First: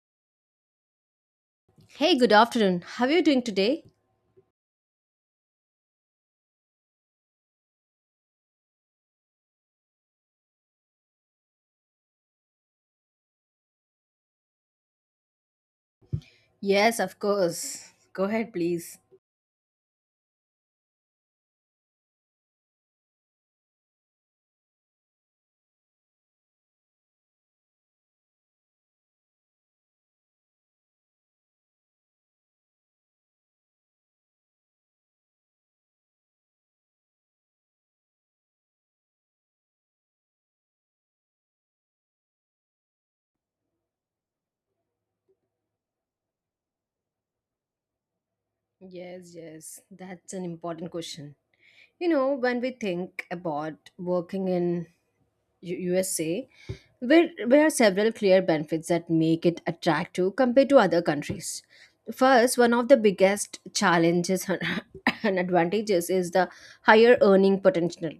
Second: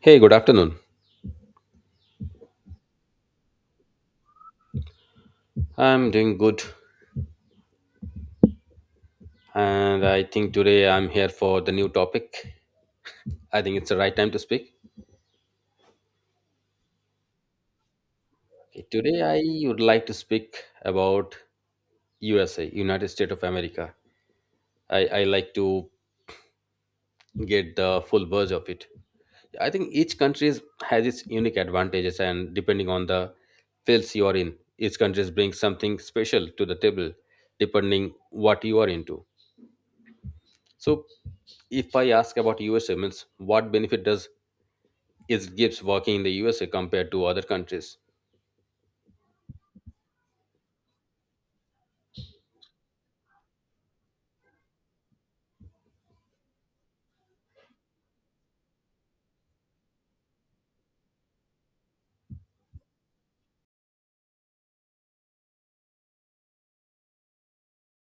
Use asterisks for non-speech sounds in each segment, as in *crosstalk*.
Hey, good afternoon. Hey, good afternoon. How are you doing today? I'm doing good, and I think today I'm here for the new topic. I think it's the right time to speak. Yes, of course. Go ahead, Okay, please. today, I would like to speak about USA, United States of America. I like to get the full verge of it. I think each country has its unique advantages, and depending on the fields you are in, each country brings something special to the table, depending what you are into. So, if I ask about USA, means what benefit does it gives working in the USA compared to other countries. Yes, yes, that's an important question. You know, when we think about working in USA, there are several clear benefits that make it attractive compared to other countries. First, one of the biggest challenges *laughs* and advantages is the higher earning potential.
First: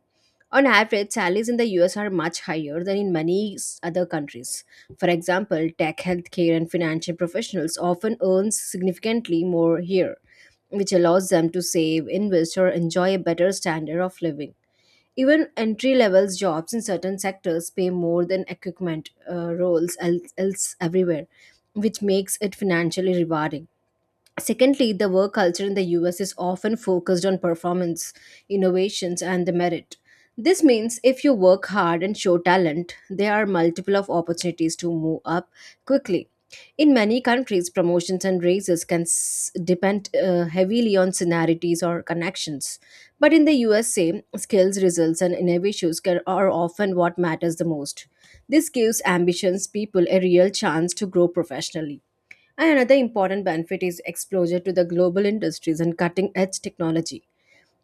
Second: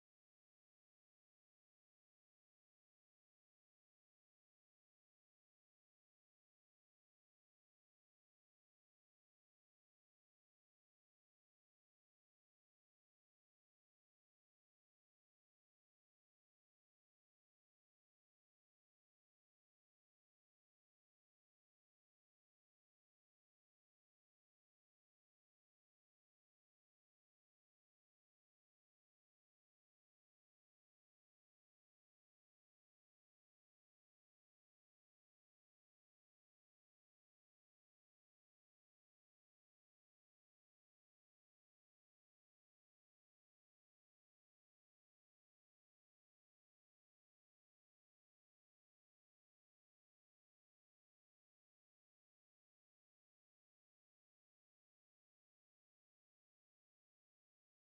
On average, salaries in the US are much higher than in many other countries. For example, tech, healthcare, and financial professionals often earn significantly more here, which allows them to save, invest, or enjoy a better standard of living. Even entry level jobs in certain sectors pay more than equipment roles else, else everywhere, which makes it financially rewarding. Secondly, the work culture in the US is often focused on performance, innovations, and the merit. This means if you work hard and show talent, there are multiple of opportunities to move up quickly. In many countries, promotions and raises can depend heavily on seniorities or connections. But in the USA, skills, results, and innovations can, are often what matters the most. This gives ambitious people a real chance to grow professionally. And another important benefit is exposure to the global industries and cutting edge technology.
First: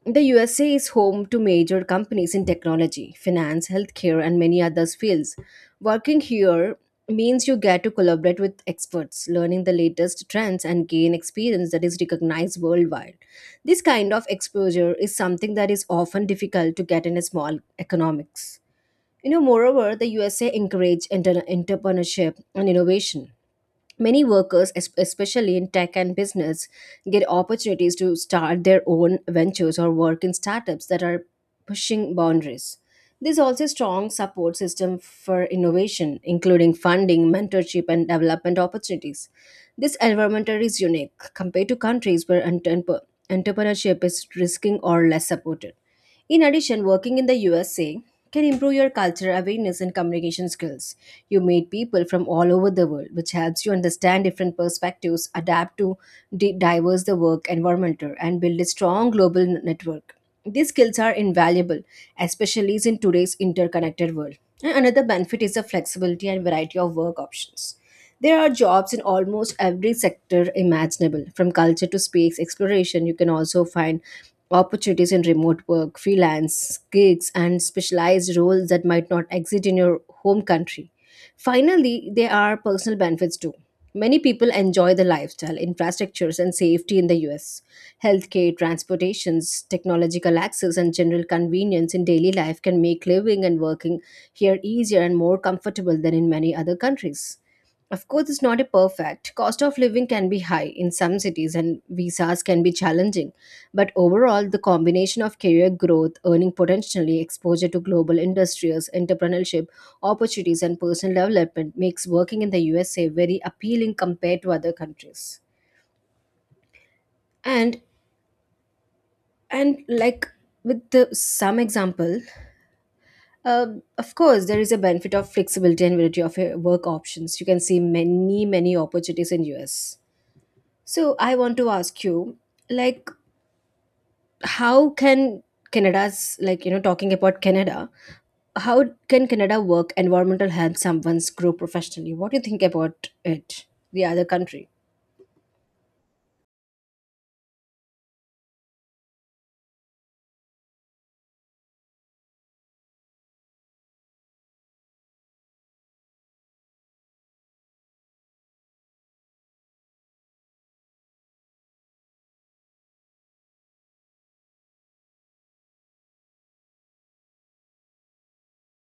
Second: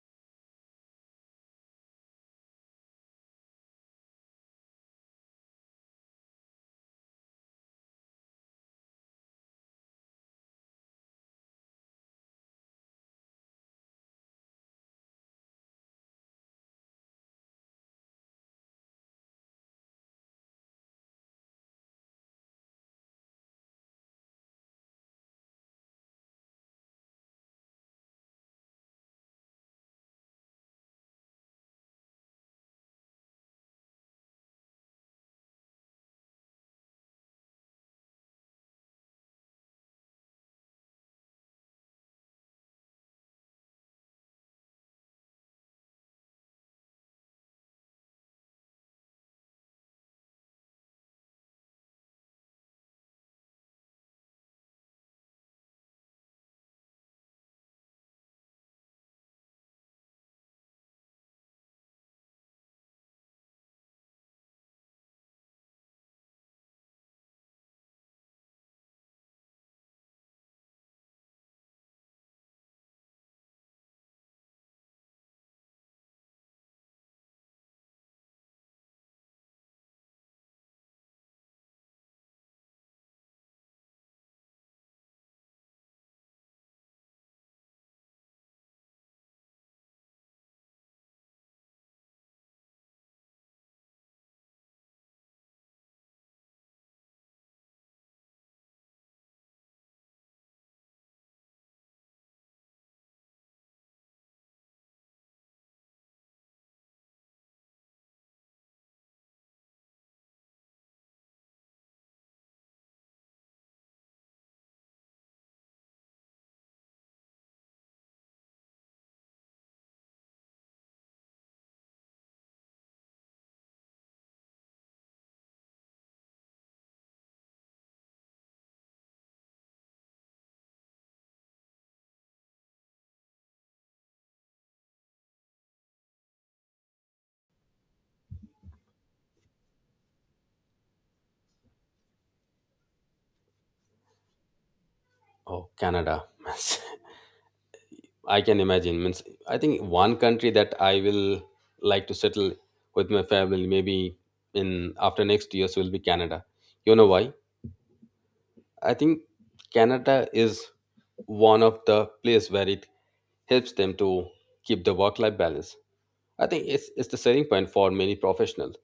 The USA is home to major companies in technology, finance, healthcare, and many other fields. Working here means you get to collaborate with experts, learning the latest trends, and gain experience that is recognized worldwide. This kind of exposure is something that is often difficult to get in a small economics. You know, moreover, the USA encourage entrepreneurship and innovation. Many workers, especially in tech and business, get opportunities to start their own ventures or work in startups that are pushing boundaries. There's also a strong support system for innovation, including funding, mentorship, and development opportunities. This environment is unique compared to countries where entrepreneurship is risking or less supported. In addition, working in the USA can improve your cultural awareness and communication skills. You meet people from all over the world, which helps you understand different perspectives, adapt to diverse the work environment, and build a strong global network. These skills are invaluable, especially in today's interconnected world. And another benefit is the flexibility and variety of work options. There are jobs in almost every sector imaginable, from culture to space exploration. You can also find opportunities in remote work, freelance gigs, and specialized roles that might not exist in your home country. Finally, there are personal benefits too. Many people enjoy the lifestyle, infrastructures, and safety in the US. Healthcare, transportations, technological access, and general convenience in daily life can make living and working here easier and more comfortable than in many other countries. Of course, it's not a perfect. Cost of living can be high in some cities and visas can be challenging. But overall, the combination of career growth, earning potentially, exposure to global industries, entrepreneurship, opportunities and personal development makes working in the USA very appealing compared to other countries. And and like with the, some example, uh, of course, there is a benefit of flexibility and variety of work options. You can see many opportunities in US. So I want to ask you, like, how can Canada's like you know talking about Canada, how can Canada work environmental help someone's grow professionally? What do you think about it? The other country. Oh, Canada. *laughs* I can imagine. Means I think one country that I will like to settle with my family maybe in after next years will be Canada. You know why? I think Canada is one of the place where it helps them to keep the work life balance. I think it's the selling point for many professionals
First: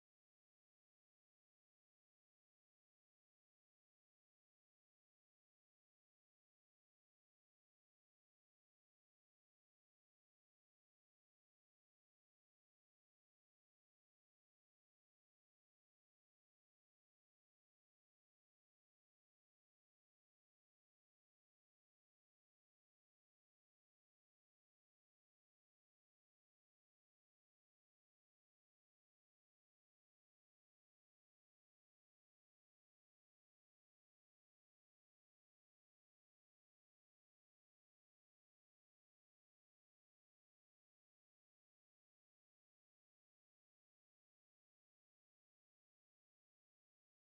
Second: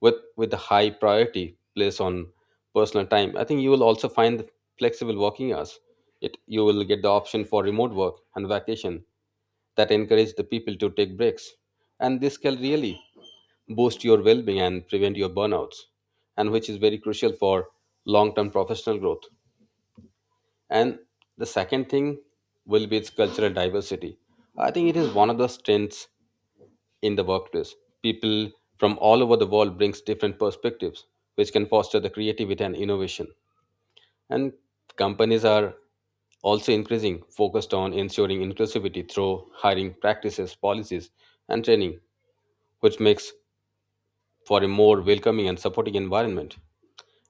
with the high priority placed on personal time. I think you will also find the flexible working hours. It, you will get the option for remote work and vacation that encourage the people to take breaks. And this can really boost your well being and prevent your burnouts, and which is very crucial for long term professional growth. And the second thing will be its cultural diversity. I think it is one of the strengths in the workplace. People from all over the world brings different perspectives, which can foster the creativity and innovation. And companies are also increasing focused on ensuring inclusivity through hiring practices, policies, and training, which makes for a more welcoming and supporting environment.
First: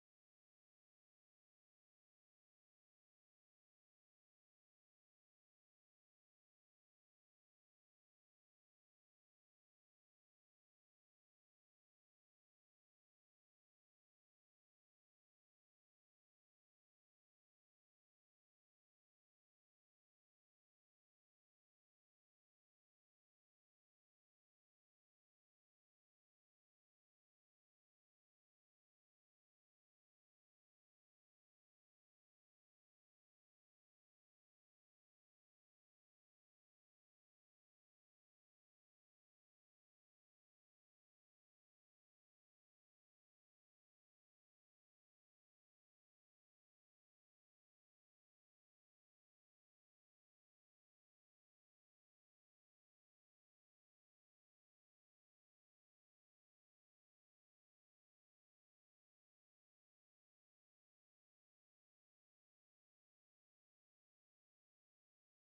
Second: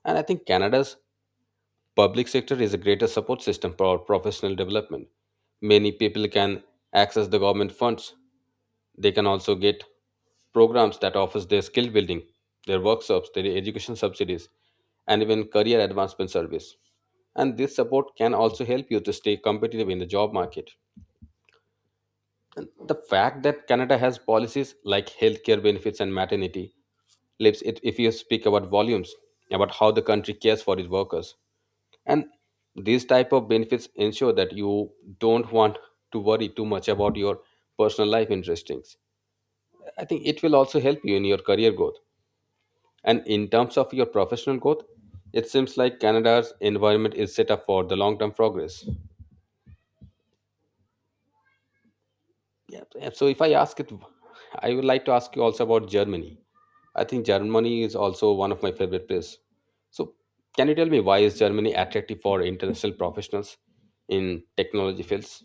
And I think Canada's public sector is a greater support system for professional development. Many people can access the government funds, they can also get programs that offers their skill building, their workshops, their education subsidies, and even career advancement service. And this support can also help you to stay competitive in the job market. And the fact that Canada has policies like healthcare benefits and maternity leaves, it if you speak about volumes about how the country cares for its workers. And these type of benefits ensure that you don't want to worry too much about your personal life interests. I think it will also help you in your career growth. And in terms of your professional growth, it seems like Canada's environment is set up for the long term progress. Yeah, yeah, so if I ask it, I would like to ask you also about Germany. I think Germany is also one of my favorite places. So can you tell me why is Germany attractive for international professionals in technology fields?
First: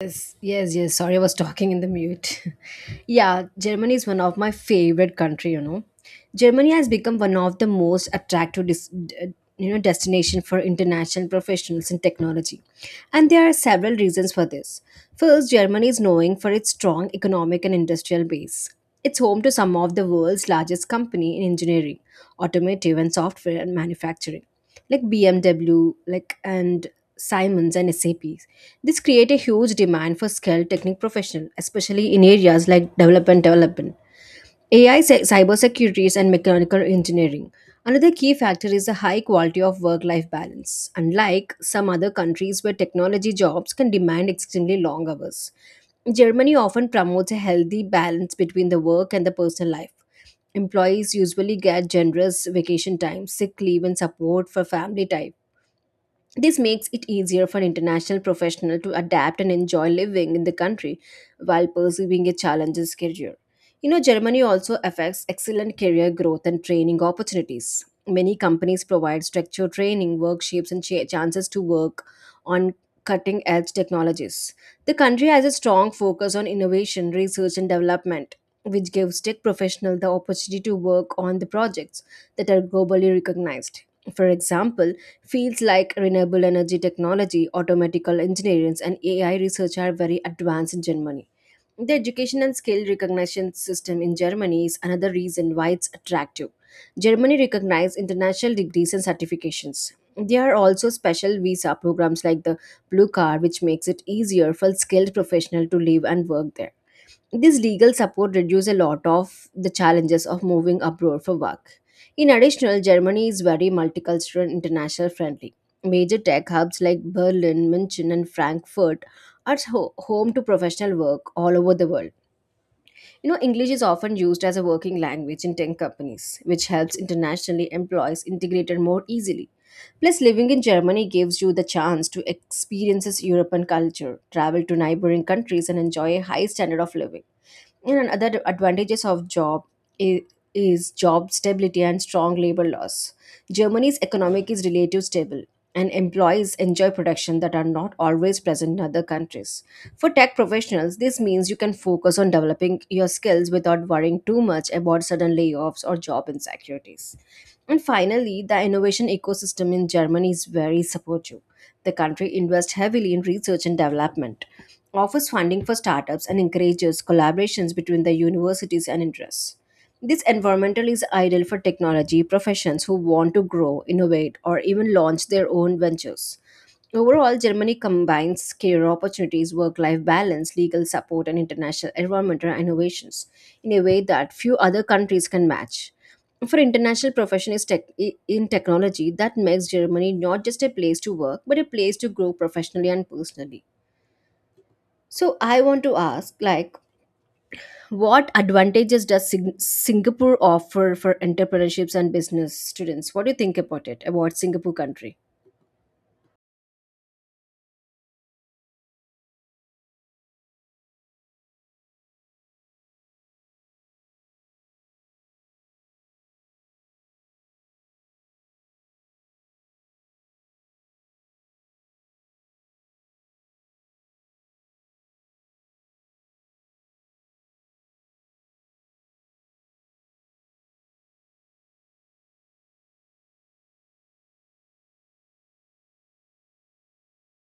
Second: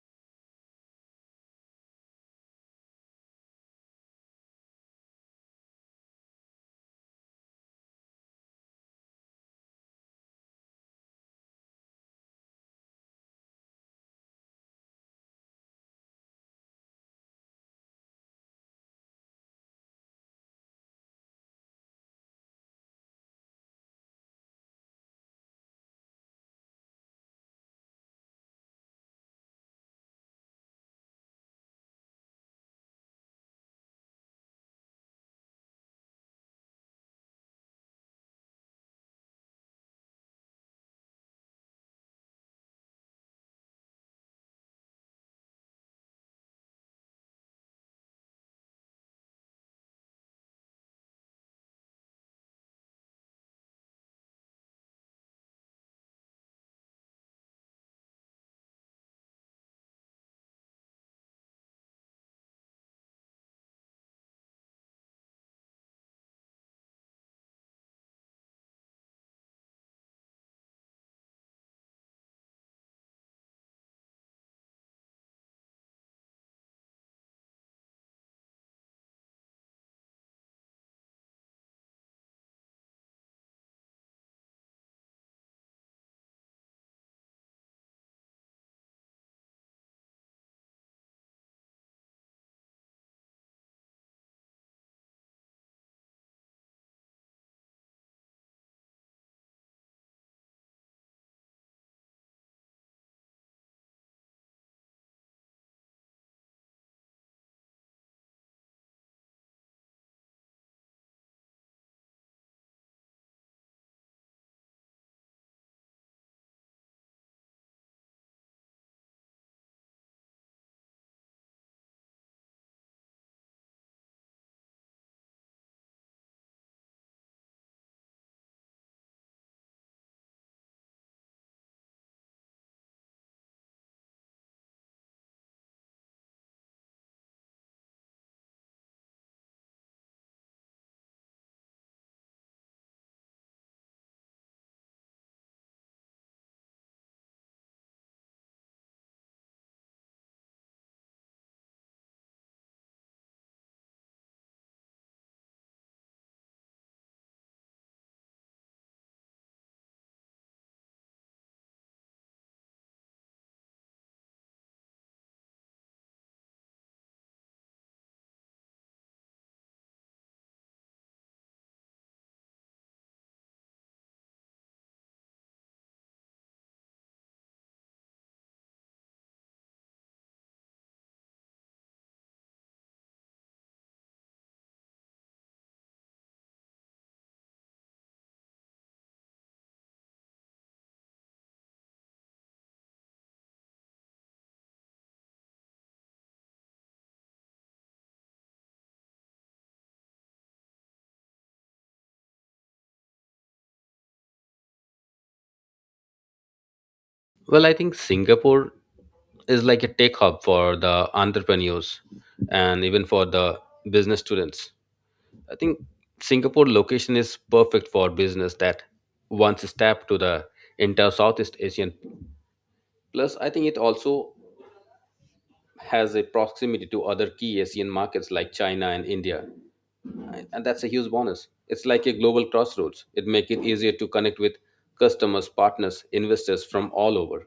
Yes, yes, yes. Sorry, I was talking in the mute. *laughs* Yeah, Germany is one of my favorite country. You know, Germany has become one of the most attractive, you know, destination for international professionals in technology, and there are several reasons for this. First, Germany is known for its strong economic and industrial base. It's home to some of the world's largest company in engineering, automotive, and software and manufacturing, like BMW, like and Siemens and SAP. This create a huge demand for skilled technical professional, especially in areas like development, AI, cybersecurity, and mechanical engineering. Another key factor is the high quality of work-life balance. Unlike some other countries where technology jobs can demand extremely long hours, Germany often promotes a healthy balance between the work and the personal life. Employees usually get generous vacation time, sick leave, and support for family time. This makes it easier for an international professional to adapt and enjoy living in the country while pursuing a challenging career. You know, Germany also affects excellent career growth and training opportunities. Many companies provide structured training, workshops, and chances to work on cutting edge technologies. The country has a strong focus on innovation, research, and development, which gives tech professionals the opportunity to work on the projects that are globally recognized. For example, fields like renewable energy technology, automatical engineering, and AI research are very advanced in Germany. The education and skill recognition system in Germany is another reason why it's attractive. Germany recognizes international degrees and certifications. There are also special visa programs like the Blue Card, which makes it easier for skilled professionals to live and work there. This legal support reduces a lot of the challenges of moving abroad for work. In addition, Germany is very multicultural and international friendly. Major tech hubs like Berlin, München, and Frankfurt are home to professional work all over the world. You know, English is often used as a working language in tech companies, which helps internationally employees integrated more easily. Plus, living in Germany gives you the chance to experience European culture, travel to neighboring countries, and enjoy a high standard of living. And another advantages of job is, is job stability and strong labor laws. Germany's economic is relatively stable, and employees enjoy production that are not always present in other countries. For tech professionals, this means you can focus on developing your skills without worrying too much about sudden layoffs or job insecurities. And finally, the innovation ecosystem in Germany is very supportive. The country invests heavily in research and development, offers funding for startups and encourages collaborations between the universities and interests. This environmental is ideal for technology professions who want to grow, innovate, or even launch their own ventures. Overall, Germany combines career opportunities, work life balance, legal support, and international environmental innovations in a way that few other countries can match. For international professionals in technology, that makes Germany not just a place to work, but a place to grow professionally and personally. So I want to ask, like, what advantages does Singapore offer for entrepreneurships and business students? What do you think about it, about Singapore country? Well, I think Singapore is like a tech hub for the entrepreneurs and even for the business students. I think Singapore location is perfect for business that wants to tap to the entire Southeast Asian. Plus, I think it also has a proximity to other key Asian markets like China and India, and that's a huge bonus. It's like a global crossroads. It makes it easier to connect with customers, partners, investors from all over.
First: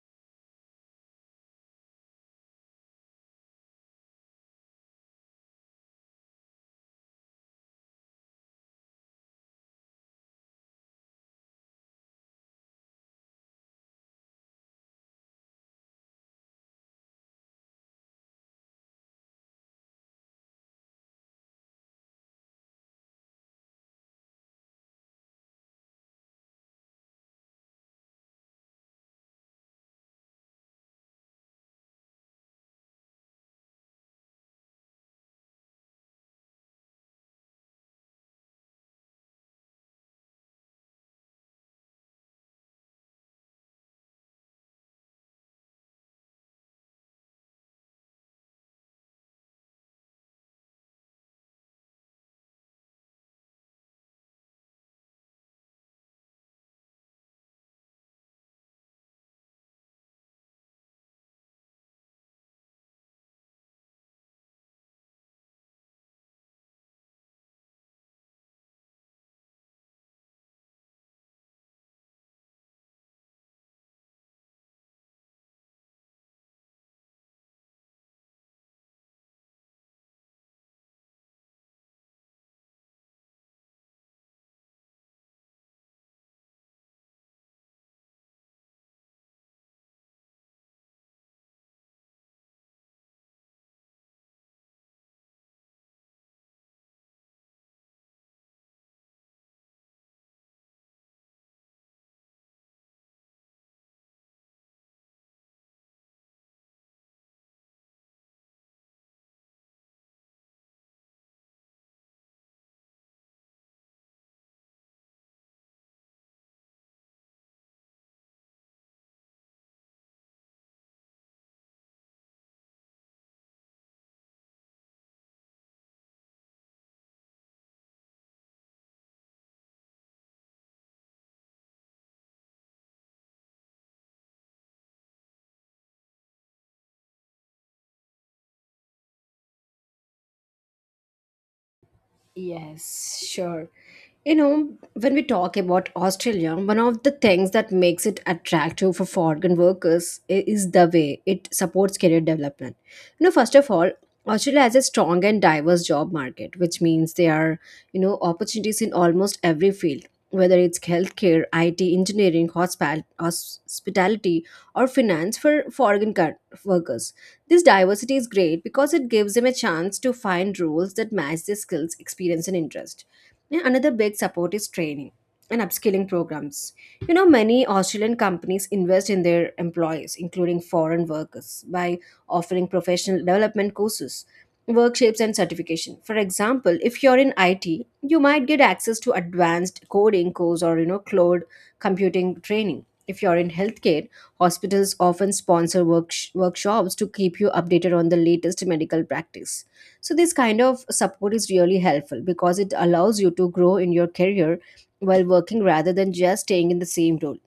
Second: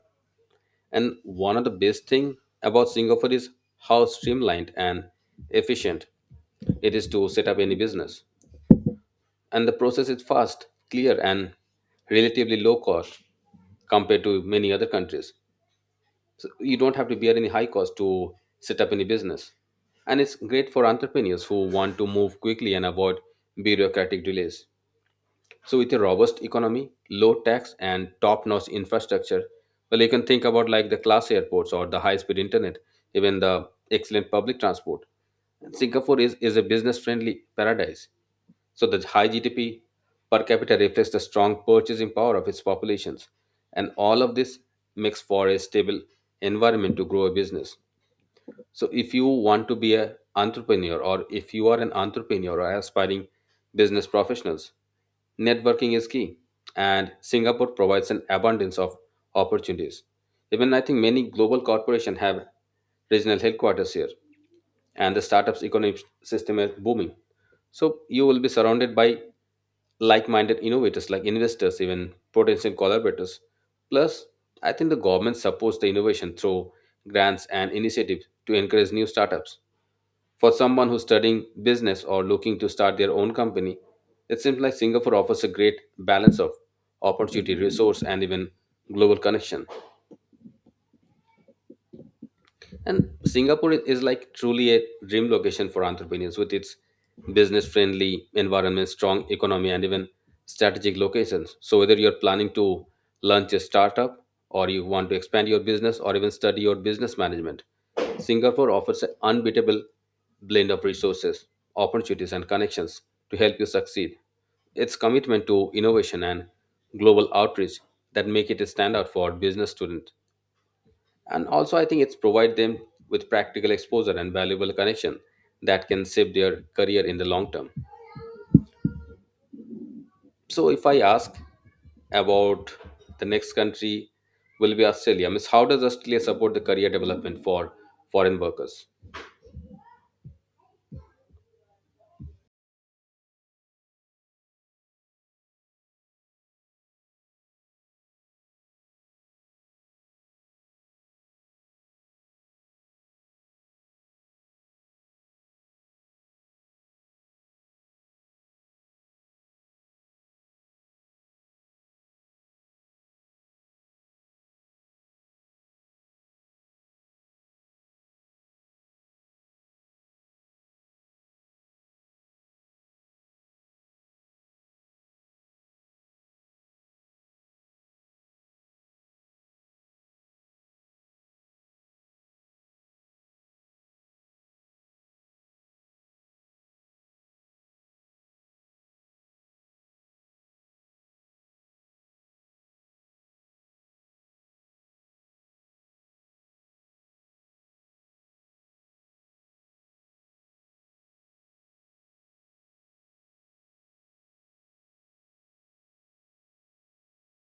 And one of the best thing about Singapore is how streamlined and efficient it is to set up any business. And the process is fast, clear, and relatively low cost compared to many other countries. So you don't have to bear any high cost to set up any business. And it's great for entrepreneurs who want to move quickly and avoid bureaucratic delays. So with a robust economy, low tax and top-notch infrastructure, well you can think about like the class airports or the high-speed internet, even the excellent public transport. Singapore is a business friendly paradise. So the high GDP per capita reflects the strong purchasing power of its populations, and all of this makes for a stable environment to grow a business. So if you want to be an entrepreneur or if you are an entrepreneur or aspiring business professionals, networking is key. And Singapore provides an abundance of opportunities. Even I think many global corporations have regional headquarters here, and the startups ecosystem is booming. So you will be surrounded by like-minded innovators, like investors, even potential collaborators. Plus I think the government supports the innovation through grants and initiatives to encourage new startups. For someone who's studying business or looking to start their own company, it seems like Singapore offers a great balance of opportunity, resource, and even global connection. And Singapore is like truly a dream location for entrepreneurs with its business friendly environment, strong economy, and even strategic locations. So, whether you're planning to launch a startup or you want to expand your business or even study your business management, Singapore offers an unbeatable blend of resources, opportunities, and connections to help you succeed. Its commitment to innovation and global outreach that make it a standout for business students, and also I think it's provide them with practical exposure and valuable connection that can shape their career in the long term. So if I ask about the next country, will be Australia means how does Australia support the career development for foreign workers? Yes, sure. You know, when we talk about Australia, one of the things that makes it attractive for foreign workers is the way it supports career development. You know, first of all, Australia has a strong and diverse job market, which means there are, you know, opportunities in almost every field, whether it's healthcare, IT, engineering, hospital, hospitality, or finance for foreign workers. This diversity is great because it gives them a chance to find roles that match their skills, experience, and interest. And another big support is training and upskilling programs. You know, many Australian companies invest in their employees, including foreign workers, by offering professional development courses, workshops and certification. For example, if you're in it, you might get access to advanced coding course or you know cloud computing training. If you're in healthcare, hospitals often sponsor workshops to keep you updated on the latest medical practice. So, this kind of support is really helpful because it allows you to grow in your career while working rather than just staying in the same role.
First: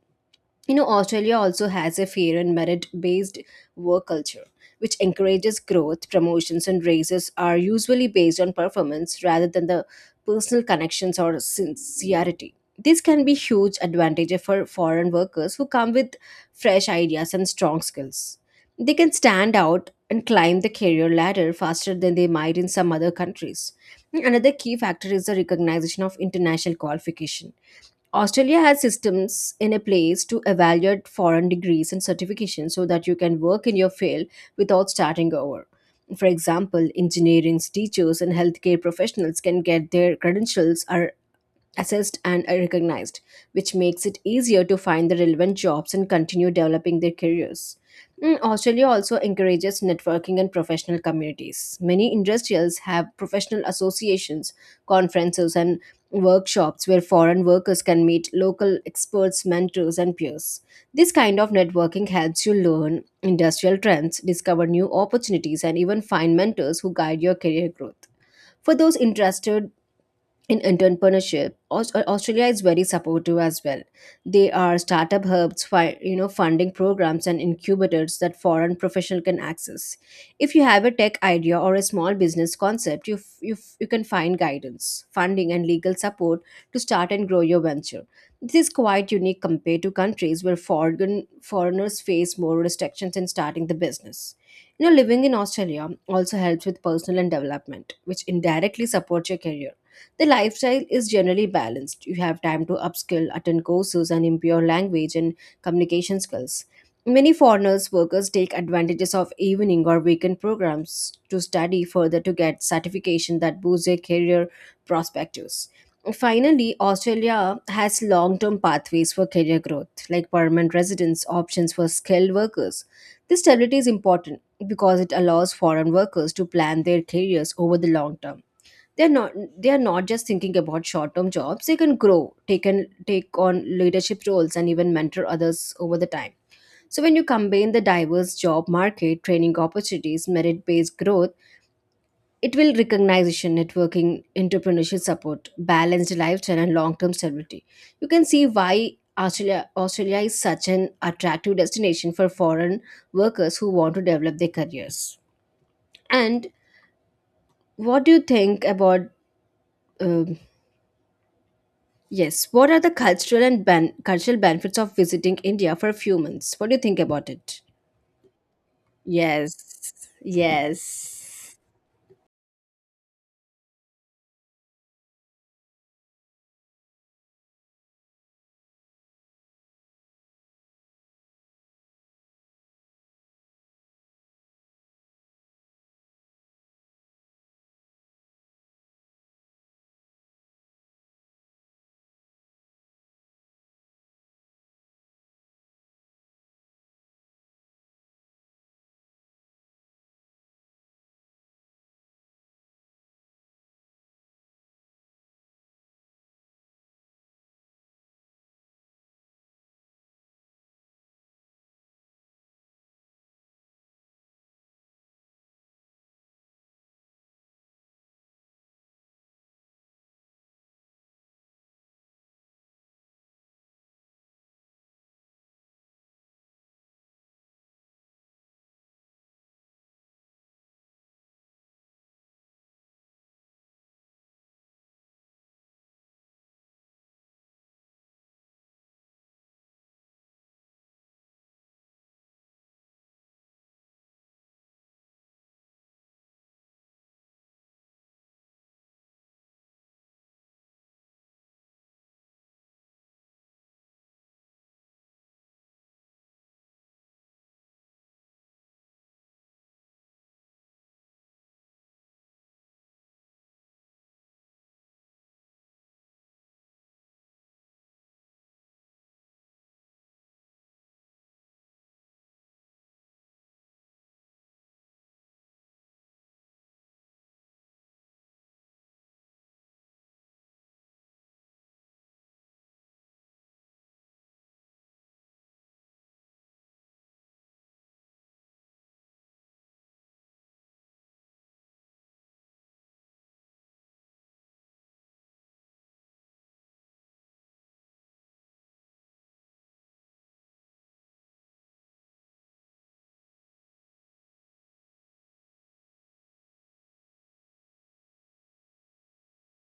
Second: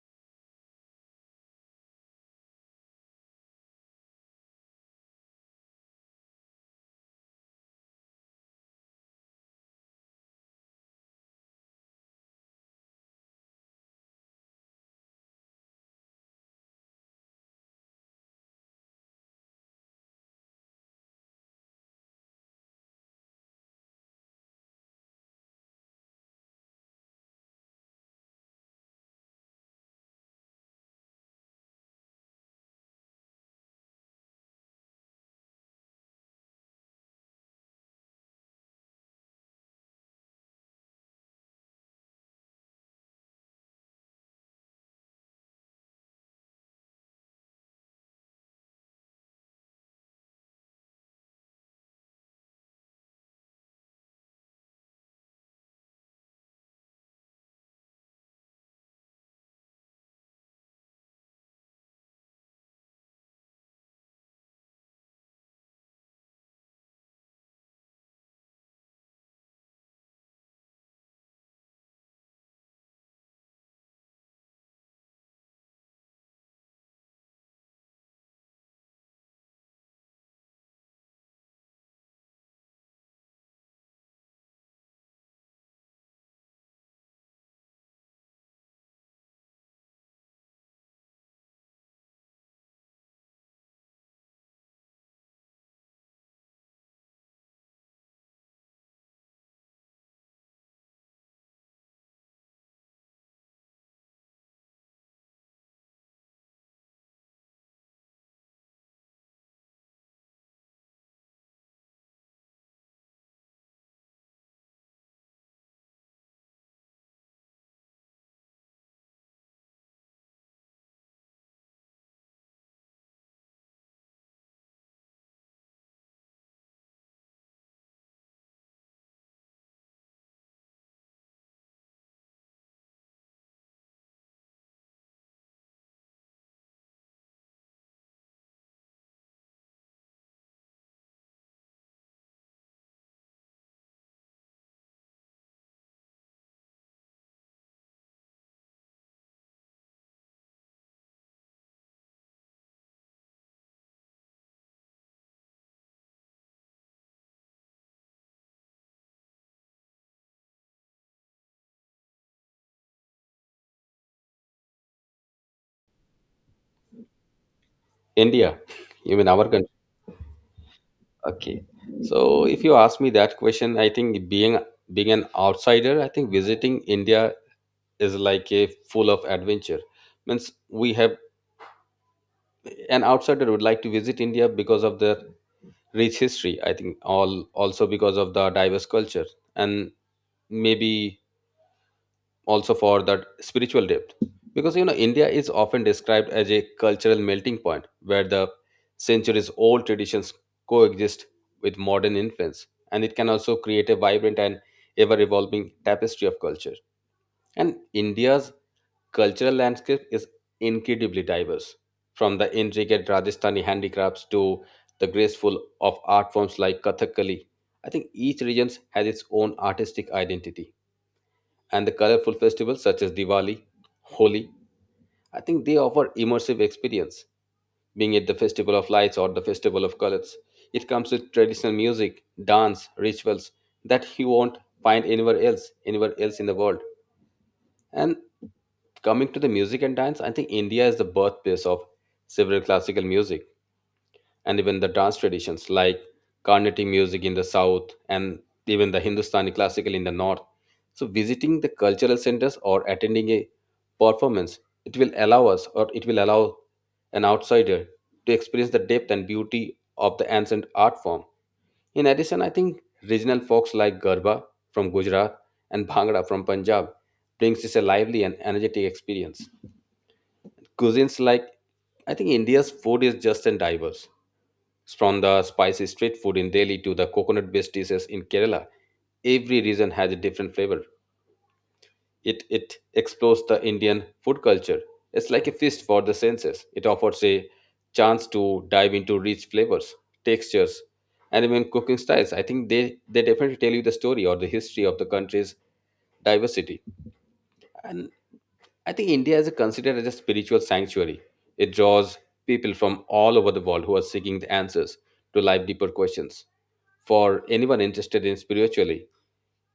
You know, Australia also has a fair and merit based work culture, which encourages growth, promotions, and raises are usually based on performance rather than the personal connections or sincerity. This can be huge advantage for foreign workers who come with fresh ideas and strong skills. They can stand out and climb the career ladder faster than they might in some other countries. Another key factor is the recognition of international qualification. Australia has systems in a place to evaluate foreign degrees and certifications so that you can work in your field without starting over. For example, engineering teachers and healthcare professionals can get their credentials or assessed and recognized, which makes it easier to find the relevant jobs and continue developing their careers. Mm, Australia also encourages networking and professional communities. Many industrials have professional associations, conferences, and workshops where foreign workers can meet local experts, mentors, and peers. This kind of networking helps you learn industrial trends, discover new opportunities, and even find mentors who guide your career growth. For those interested in entrepreneurship Australia is very supportive as well. They are startup hubs, funding programs and incubators that foreign professional can access. If you have a tech idea or a small business concept, you can find guidance, funding and legal support to start and grow your venture. This is quite unique compared to countries where foreigners face more restrictions in starting the business. Living in Australia also helps with personal and development, which indirectly supports your career. The lifestyle is generally balanced. You have time to upskill, attend courses, and improve your language and communication skills. Many foreigners workers take advantages of evening or weekend programs to study further to get certification that boosts their career prospects. Finally, Australia has long term pathways for career growth, like permanent residence options for skilled workers. This stability is important because it allows foreign workers to plan their careers over the long term. they're not they are not just thinking about short-term jobs. They can grow, take and take on leadership roles and even mentor others over the time. So when you combine the diverse job market, training opportunities, merit-based growth, it will recognition, networking, entrepreneurship support, balanced lifestyle and long-term stability, you can see why Australia is such an attractive destination for foreign workers who want to develop their careers. And what do you think about uh, Yes. What are the cultural and cultural benefits of visiting India for a few months? What do you think about it? India, you mean our country? Yes. Yes. Okay, so if you ask me that question, I think being being an outsider, I think visiting India is like a full of adventure. Means we have, an outsider would like to visit India because of the rich history, I think all also because of the diverse culture, and maybe also for that spiritual depth. Because you know India is often described as a cultural melting point where the centuries old traditions coexist with modern influence, and it can also create a vibrant and ever evolving tapestry of culture. And India's cultural landscape is incredibly diverse, from the intricate Rajasthani handicrafts to the graceful of art forms like Kathakali. I think each region has its own artistic identity, and the colorful festivals such as Diwali, Holi, I think they offer immersive experience, being it the festival of lights or the festival of colors. It comes with traditional music, dance, rituals that you won't find anywhere else in the world. And coming to the music and dance, I think India is the birthplace of several classical music and even the dance traditions like Carnatic music in the south and even the Hindustani classical in the north. So, visiting the cultural centers or attending a performance, it will allow an outsider to experience the depth and beauty of the ancient art form. In addition, I think regional folks like Garba from Gujarat and Bhangra from Punjab brings us a lively and energetic experience. Cuisines like, I think India's food is just and diverse. From the spicy street food in Delhi to the coconut-based dishes in Kerala, every region has a different flavor. It explores the Indian food culture. It's like a feast for the senses. It offers a chance to dive into rich flavors, textures, and even cooking styles. I think they definitely tell you the story or the history of the country's diversity. And I think India is considered as a spiritual sanctuary. It draws people from all over the world who are seeking the answers to life deeper questions. For anyone interested in spiritually,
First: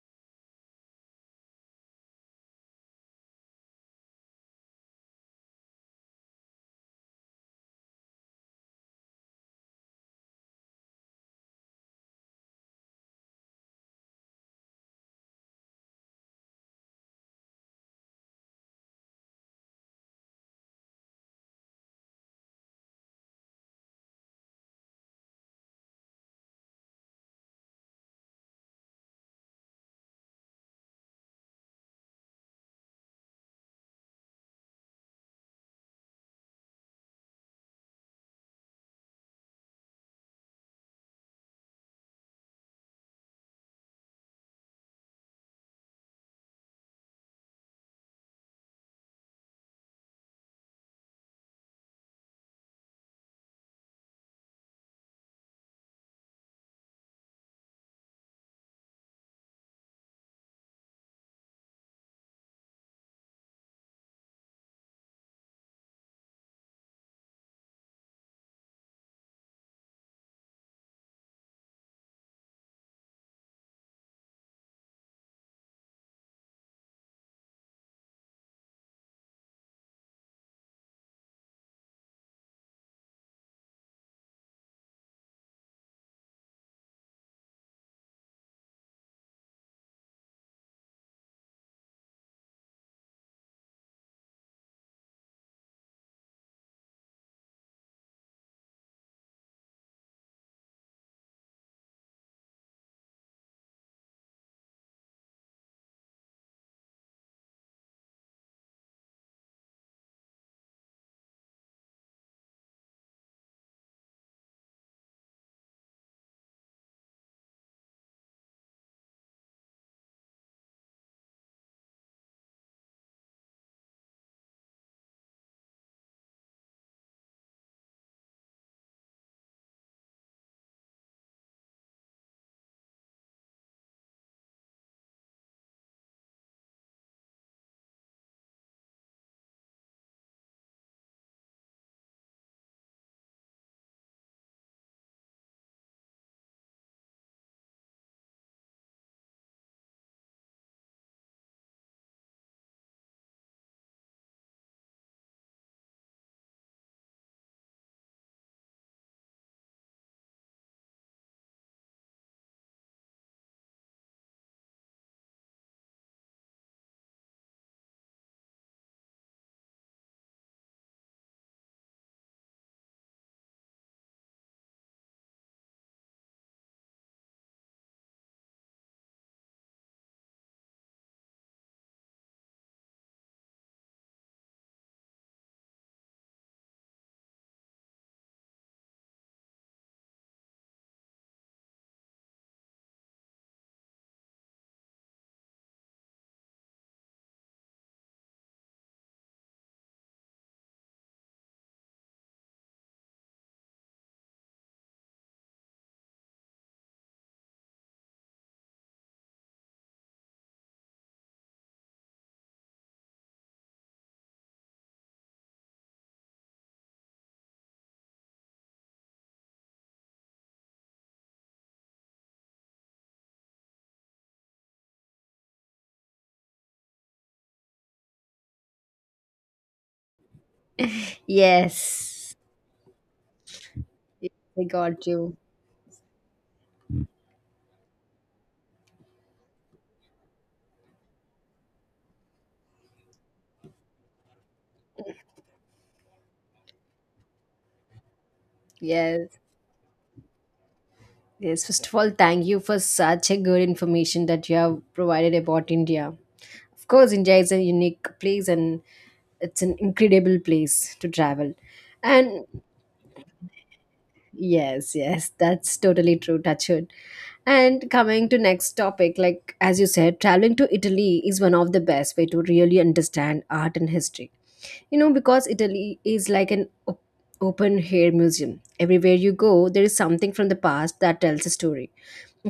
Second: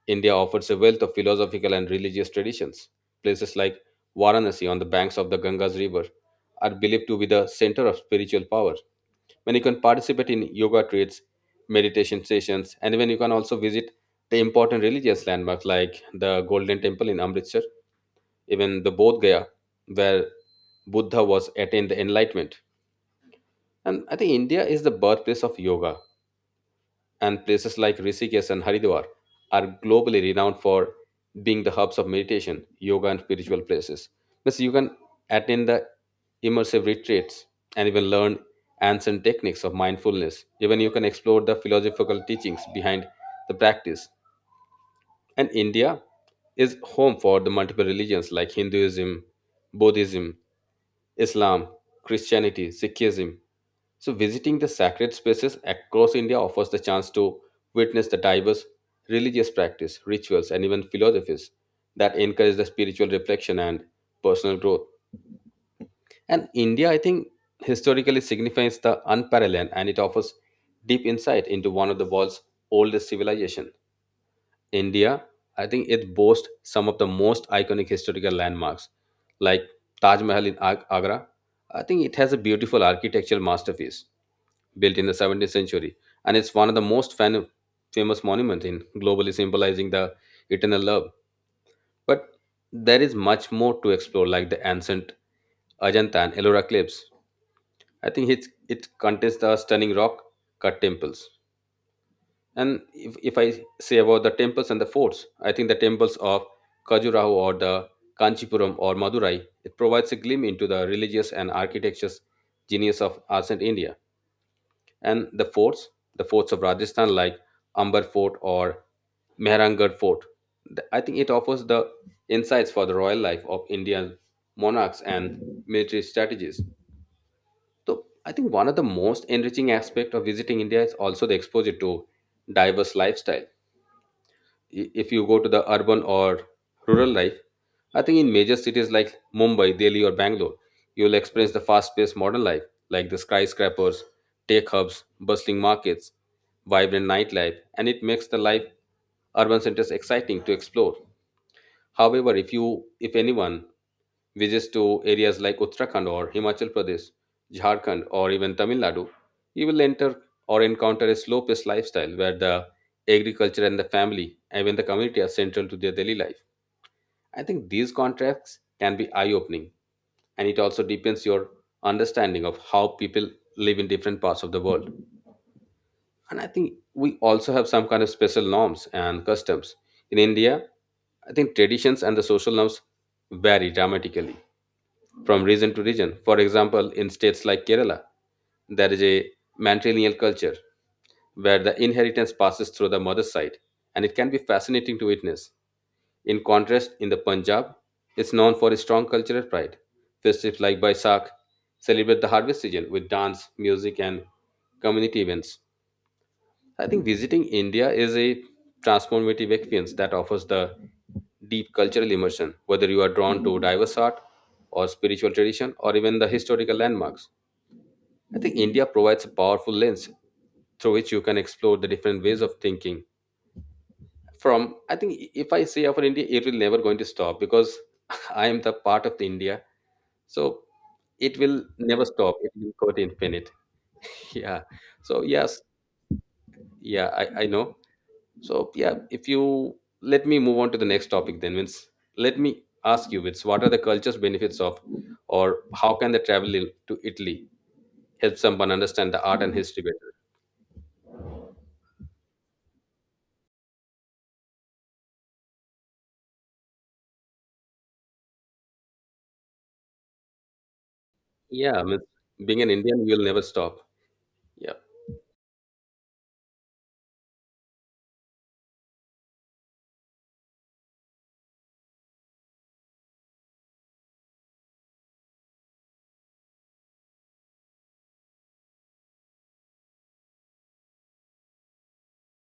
India offers a wealth of philosophical and religious traditions. Places like Varanasi on the banks of the Ganga's river are believed to be the center of spiritual power. When you can participate in yoga retreats, meditation sessions, and when you can also visit the important religious landmarks like the Golden Temple in Amritsar, even the Bodh Gaya, where Buddha was attained the enlightenment. And I think India is the birthplace of yoga, and places like Rishikesh and Haridwar are globally renowned for being the hubs of meditation, yoga, and spiritual places. Means you can attend the immersive retreats and even learn ancient techniques of mindfulness. Even you can explore the philosophical teachings behind the practice. And India is home for the multiple religions like Hinduism, Buddhism, Islam, Christianity, Sikhism. So, visiting the sacred spaces across India offers the chance to witness the diverse religious practice, rituals, and even philosophies that encourage the spiritual reflection and personal growth. And India, I think, historically signifies the unparalleled and it offers deep insight into one of the world's oldest civilizations. India, I think it boasts some of the most iconic historical landmarks, like Taj Mahal in Agra. I think it has a beautiful architectural masterpiece built in the 17th century, and it's one of the most famous monuments in globally symbolizing the eternal love. But there is much more to explore, like the ancient Ajanta and Ellora cliffs. I think it contains the stunning rock cut temples. And if I say about the temples and the forts, I think the temples of Khajuraho or the Kanchipuram or Madurai, it provides a glimpse into the religious and architecture's genius of ancient India. And the forts of Rajasthan like Amber Fort or Mehrangarh Fort, I think it offers the insights for the royal life of Indian monarchs and military strategies. So I think one of the most enriching aspect of visiting India is also the exposure to diverse lifestyle. If you go to the urban or rural life, I think in major cities like Mumbai, Delhi, or Bangalore, you'll experience the fast paced modern life like the skyscrapers, tech hubs, bustling markets, vibrant nightlife, and it makes the life urban centers exciting to explore. However, if anyone visits to areas like Uttarakhand or Himachal Pradesh, Jharkhand, or even Tamil Nadu, you will enter or encounter a slow paced lifestyle where the agriculture and the family, even the community, are central to their daily life. I think these contrasts can be eye opening, and it also deepens your understanding of how people live in different parts of the world. And I think we also have some kind of special norms and customs in india. I think traditions and the social norms vary dramatically from region to region. For example, in states like kerala there is a matrilineal culture where the inheritance passes through the mother's side and it can be fascinating to witness. In contrast, in the punjab, it's known for its strong cultural pride. Festivals like baisakh celebrate the harvest season with dance music and community events. I think visiting India is a transformative experience that offers the deep cultural immersion, whether you are drawn to diverse art or spiritual tradition or even the historical landmarks. I think India provides a powerful lens through which you can explore the different ways of thinking. From I think if I say for India, it will never going to stop because *laughs* I am the part of the India. So it will never Yes. stop. It will go to infinite. *laughs* Yeah. I got So you. yes, yeah, I know. So yeah, if you let me move on to the next topic, then Vince, let me ask you, Vince, what are the culture's benefits of, or how can the to Italy help someone understand the Yes. art and history better? Yes. First of all, thank you for such a good information that you have provided about India. Of course, India is a unique place and it's an incredible place to travel. Yeah, Vince, And being an Indian, you'll never stop. Yeah. yes, yes, that's totally true, Touchwood. And coming to next topic, like as you said, traveling to Italy is one of the best way to really understand art and history. You know, because Italy is like an open air museum. Everywhere you go, there is something from the past that tells a story.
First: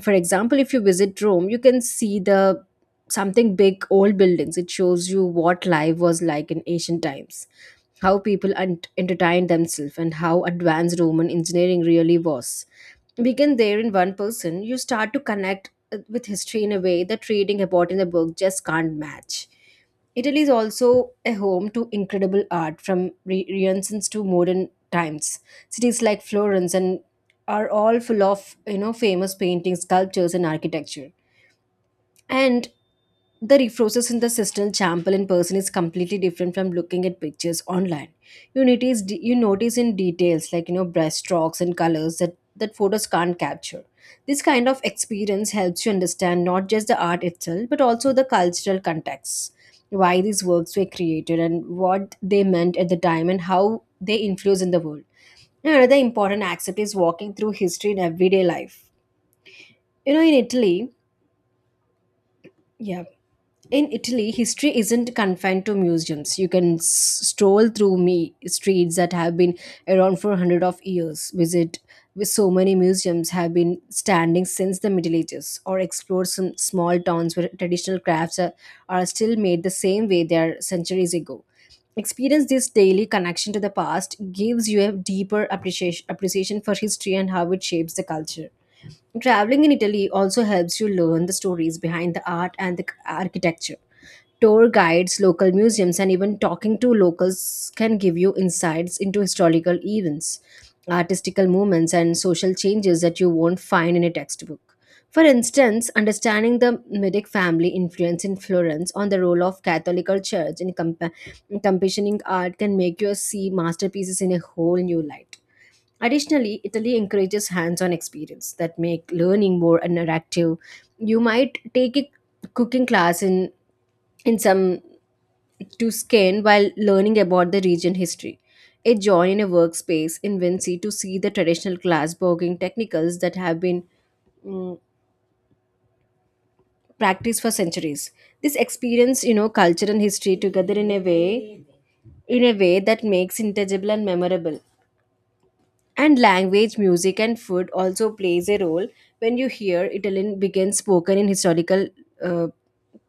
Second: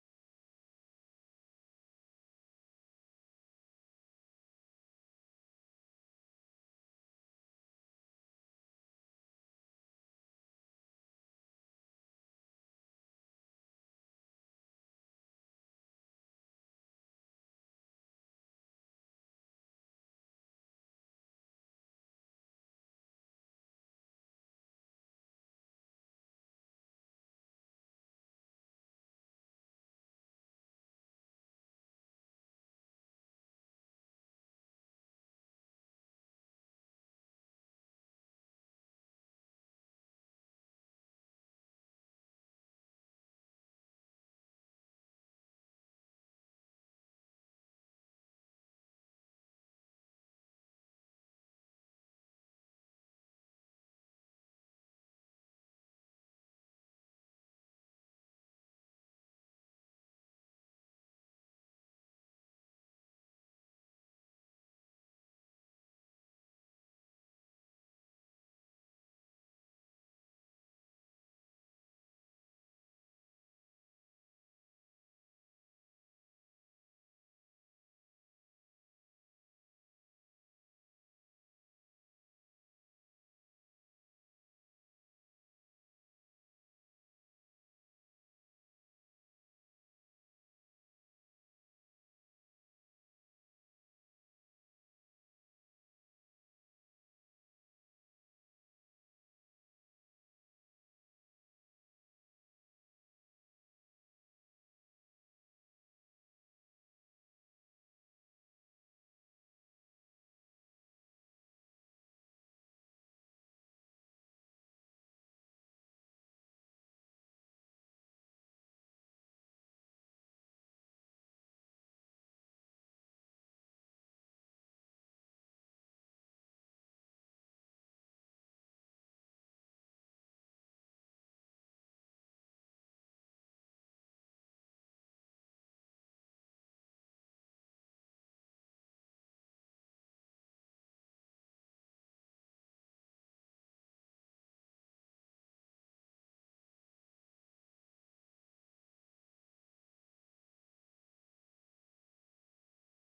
For example, if you visit Rome, you can see the something big old buildings. It shows you what life was like in ancient times, how people entertained themselves and how advanced Roman engineering really was. Begin there in one person, you start to connect with history in a way that reading about in a book just can't match. Italy is also a home to incredible art from Renaissance to modern times. Cities like Florence and are all full of famous paintings, sculptures, and architecture. And the resources in the system sample in person is completely different from looking at pictures online. You notice in details like brushstrokes and colors that photos can't capture. This kind of experience helps you understand not just the art itself but also the cultural context, why these works were created and what they meant at the time and how they influence in the world. Another important aspect is walking through history in everyday life. you know in italy yeah in Italy, history isn't confined to museums. You can stroll through me streets that have been around for hundreds of years. Visit with so many museums have been standing since the Middle Ages, or explore some small towns where traditional crafts are still made the same way they are centuries ago. Experience this daily connection to the past gives you a deeper appreciation for history and how it shapes the culture. Traveling in Italy also helps you learn the stories behind the art and the architecture. Tour guides, local museums, and even talking to locals can give you insights into historical events, artistical movements, and social changes that you won't find in a textbook. For instance, understanding the Medic family influence in Florence on the role of Catholic Church in in commissioning art can make you see masterpieces in a whole new light. Additionally, Italy encourages hands-on experience that make learning more interactive. You might take a cooking class in some to skin while learning about the region history. A join in a workspace in Vinci to see the traditional glass blogging technicals that have been mm, practiced for centuries. This experience, you know, culture and history together in a way that makes intangible and memorable. And language, music, and food also plays a role. When you hear Italian begins spoken in historical uh,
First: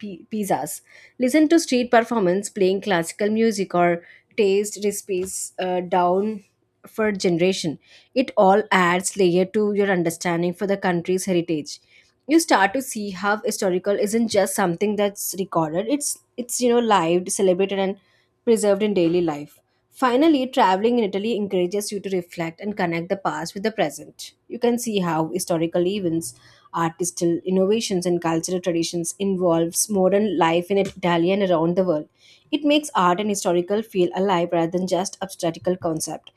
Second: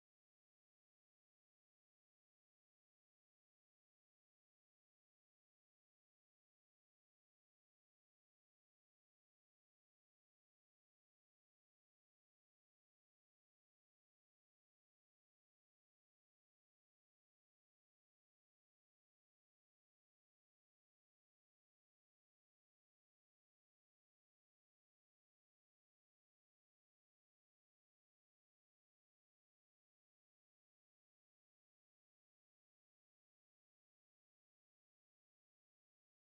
pizzas, listen to street performance playing classical music or taste recipes down for generation. It all adds layer to your understanding for the country's heritage. You start to see how historical isn't just something that's recorded. It's lived, celebrated, and preserved in daily life. Finally, traveling in Italy encourages you to reflect and connect the past with the present. You can see how historical events, artistical innovations, and cultural traditions involves modern life in Italy and around the world. It makes art and historical feel alive rather than just abstractical concept.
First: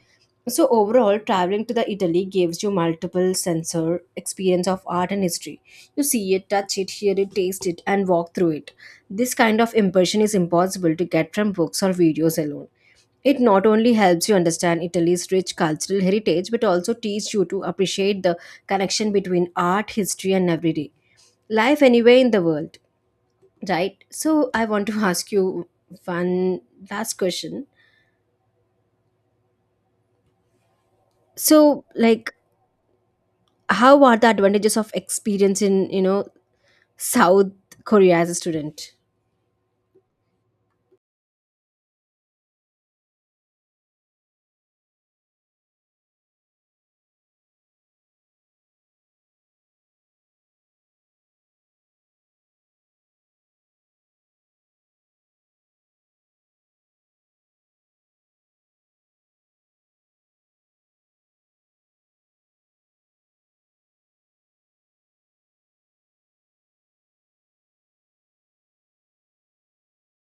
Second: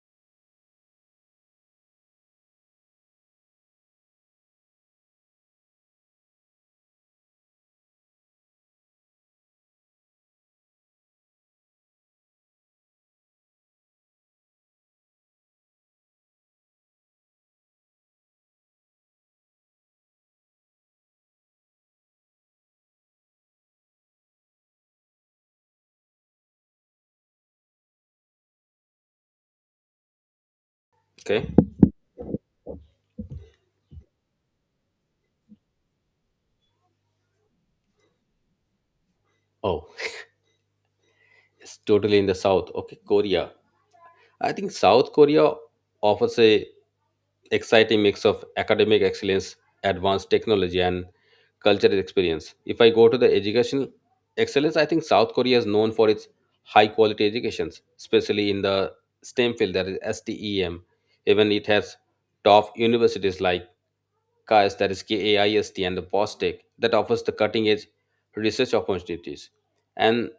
So overall, traveling to the Italy gives you multiple sensor experience of art and history. You see it, touch it, hear it, taste it, and walk through it. This kind of impression is impossible to get from books or videos alone. It not only helps you understand Italy's rich cultural heritage, but also teaches you to appreciate the connection between art, history, and everyday life anywhere in the world, right? So, I want to *laughs* ask you one last question. Okay. So, like, how are the advantages of experience in, South Korea as a student? Oh, it's totally in the south. Okay, Korea. I think South Korea offers a exciting mix of academic excellence, advanced technology, and cultural experience. If I go to the educational excellence, I think South Korea is known for its high quality educations, especially in the STEM field, that is STEM. Even it has top universities like KAIST, that is KAIST, and the POSTEC that offers the cutting edge research opportunities. And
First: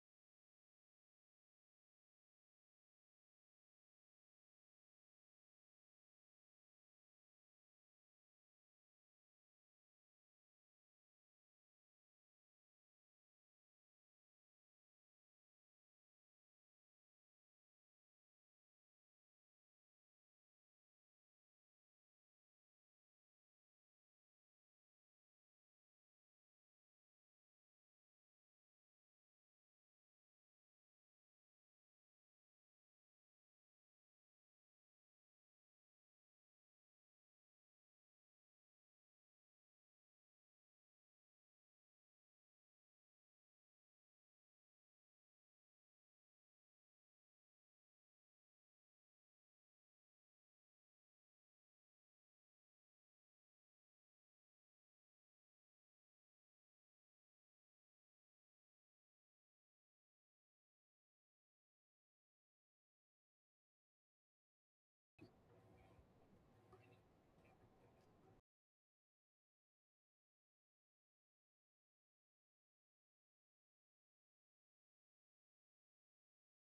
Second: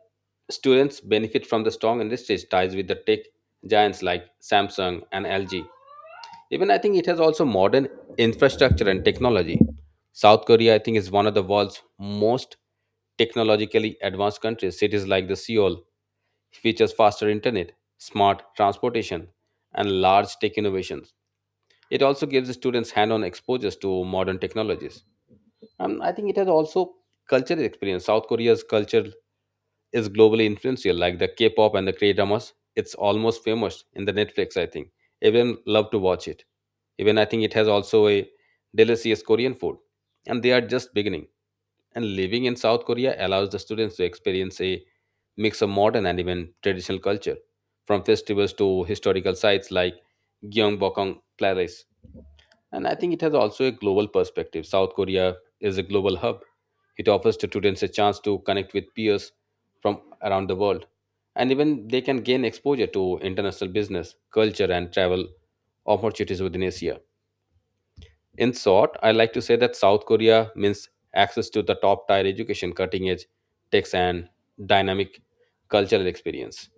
students benefit from the strong industry ties with the tech giants like Samsung and LG. Even I think it has also modern infrastructure and technology. South Korea, I think, is one of the world's most technologically advanced countries. Cities like the Seoul features faster internet, smart transportation, and large tech innovations. It also gives the students hand-on exposures to modern technologies. And I think it has also cultural experience. South Korea's culture is globally influential, like the K-pop and the K-dramas. It's almost famous in the Netflix, I think. Everyone love to watch it. Even I think it has also a delicious Korean food, and they are just beginning. And living in South Korea allows the students to experience a mix of modern and even traditional culture, from festivals to historical sites like Gyeongbokgung Palace. And I think it has also a global perspective. South Korea is a global hub. It offers to students a chance to connect with peers from around the world, and even they can gain exposure to international business, culture, and travel opportunities within Asia. In short, I like to say that South Korea means access to the top tier education, cutting edge techs, and dynamic cultural experience.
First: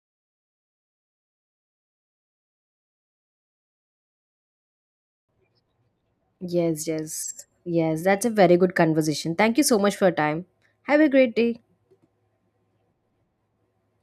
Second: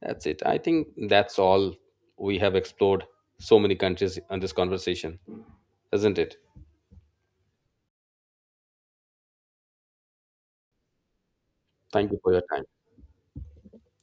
That's it. I think that's all we have explored so many countries in this conversation, isn't it? Yes, yes, yes. That's a very good conversation. Thank you so much for your time. Have a great day. Thank you for your time.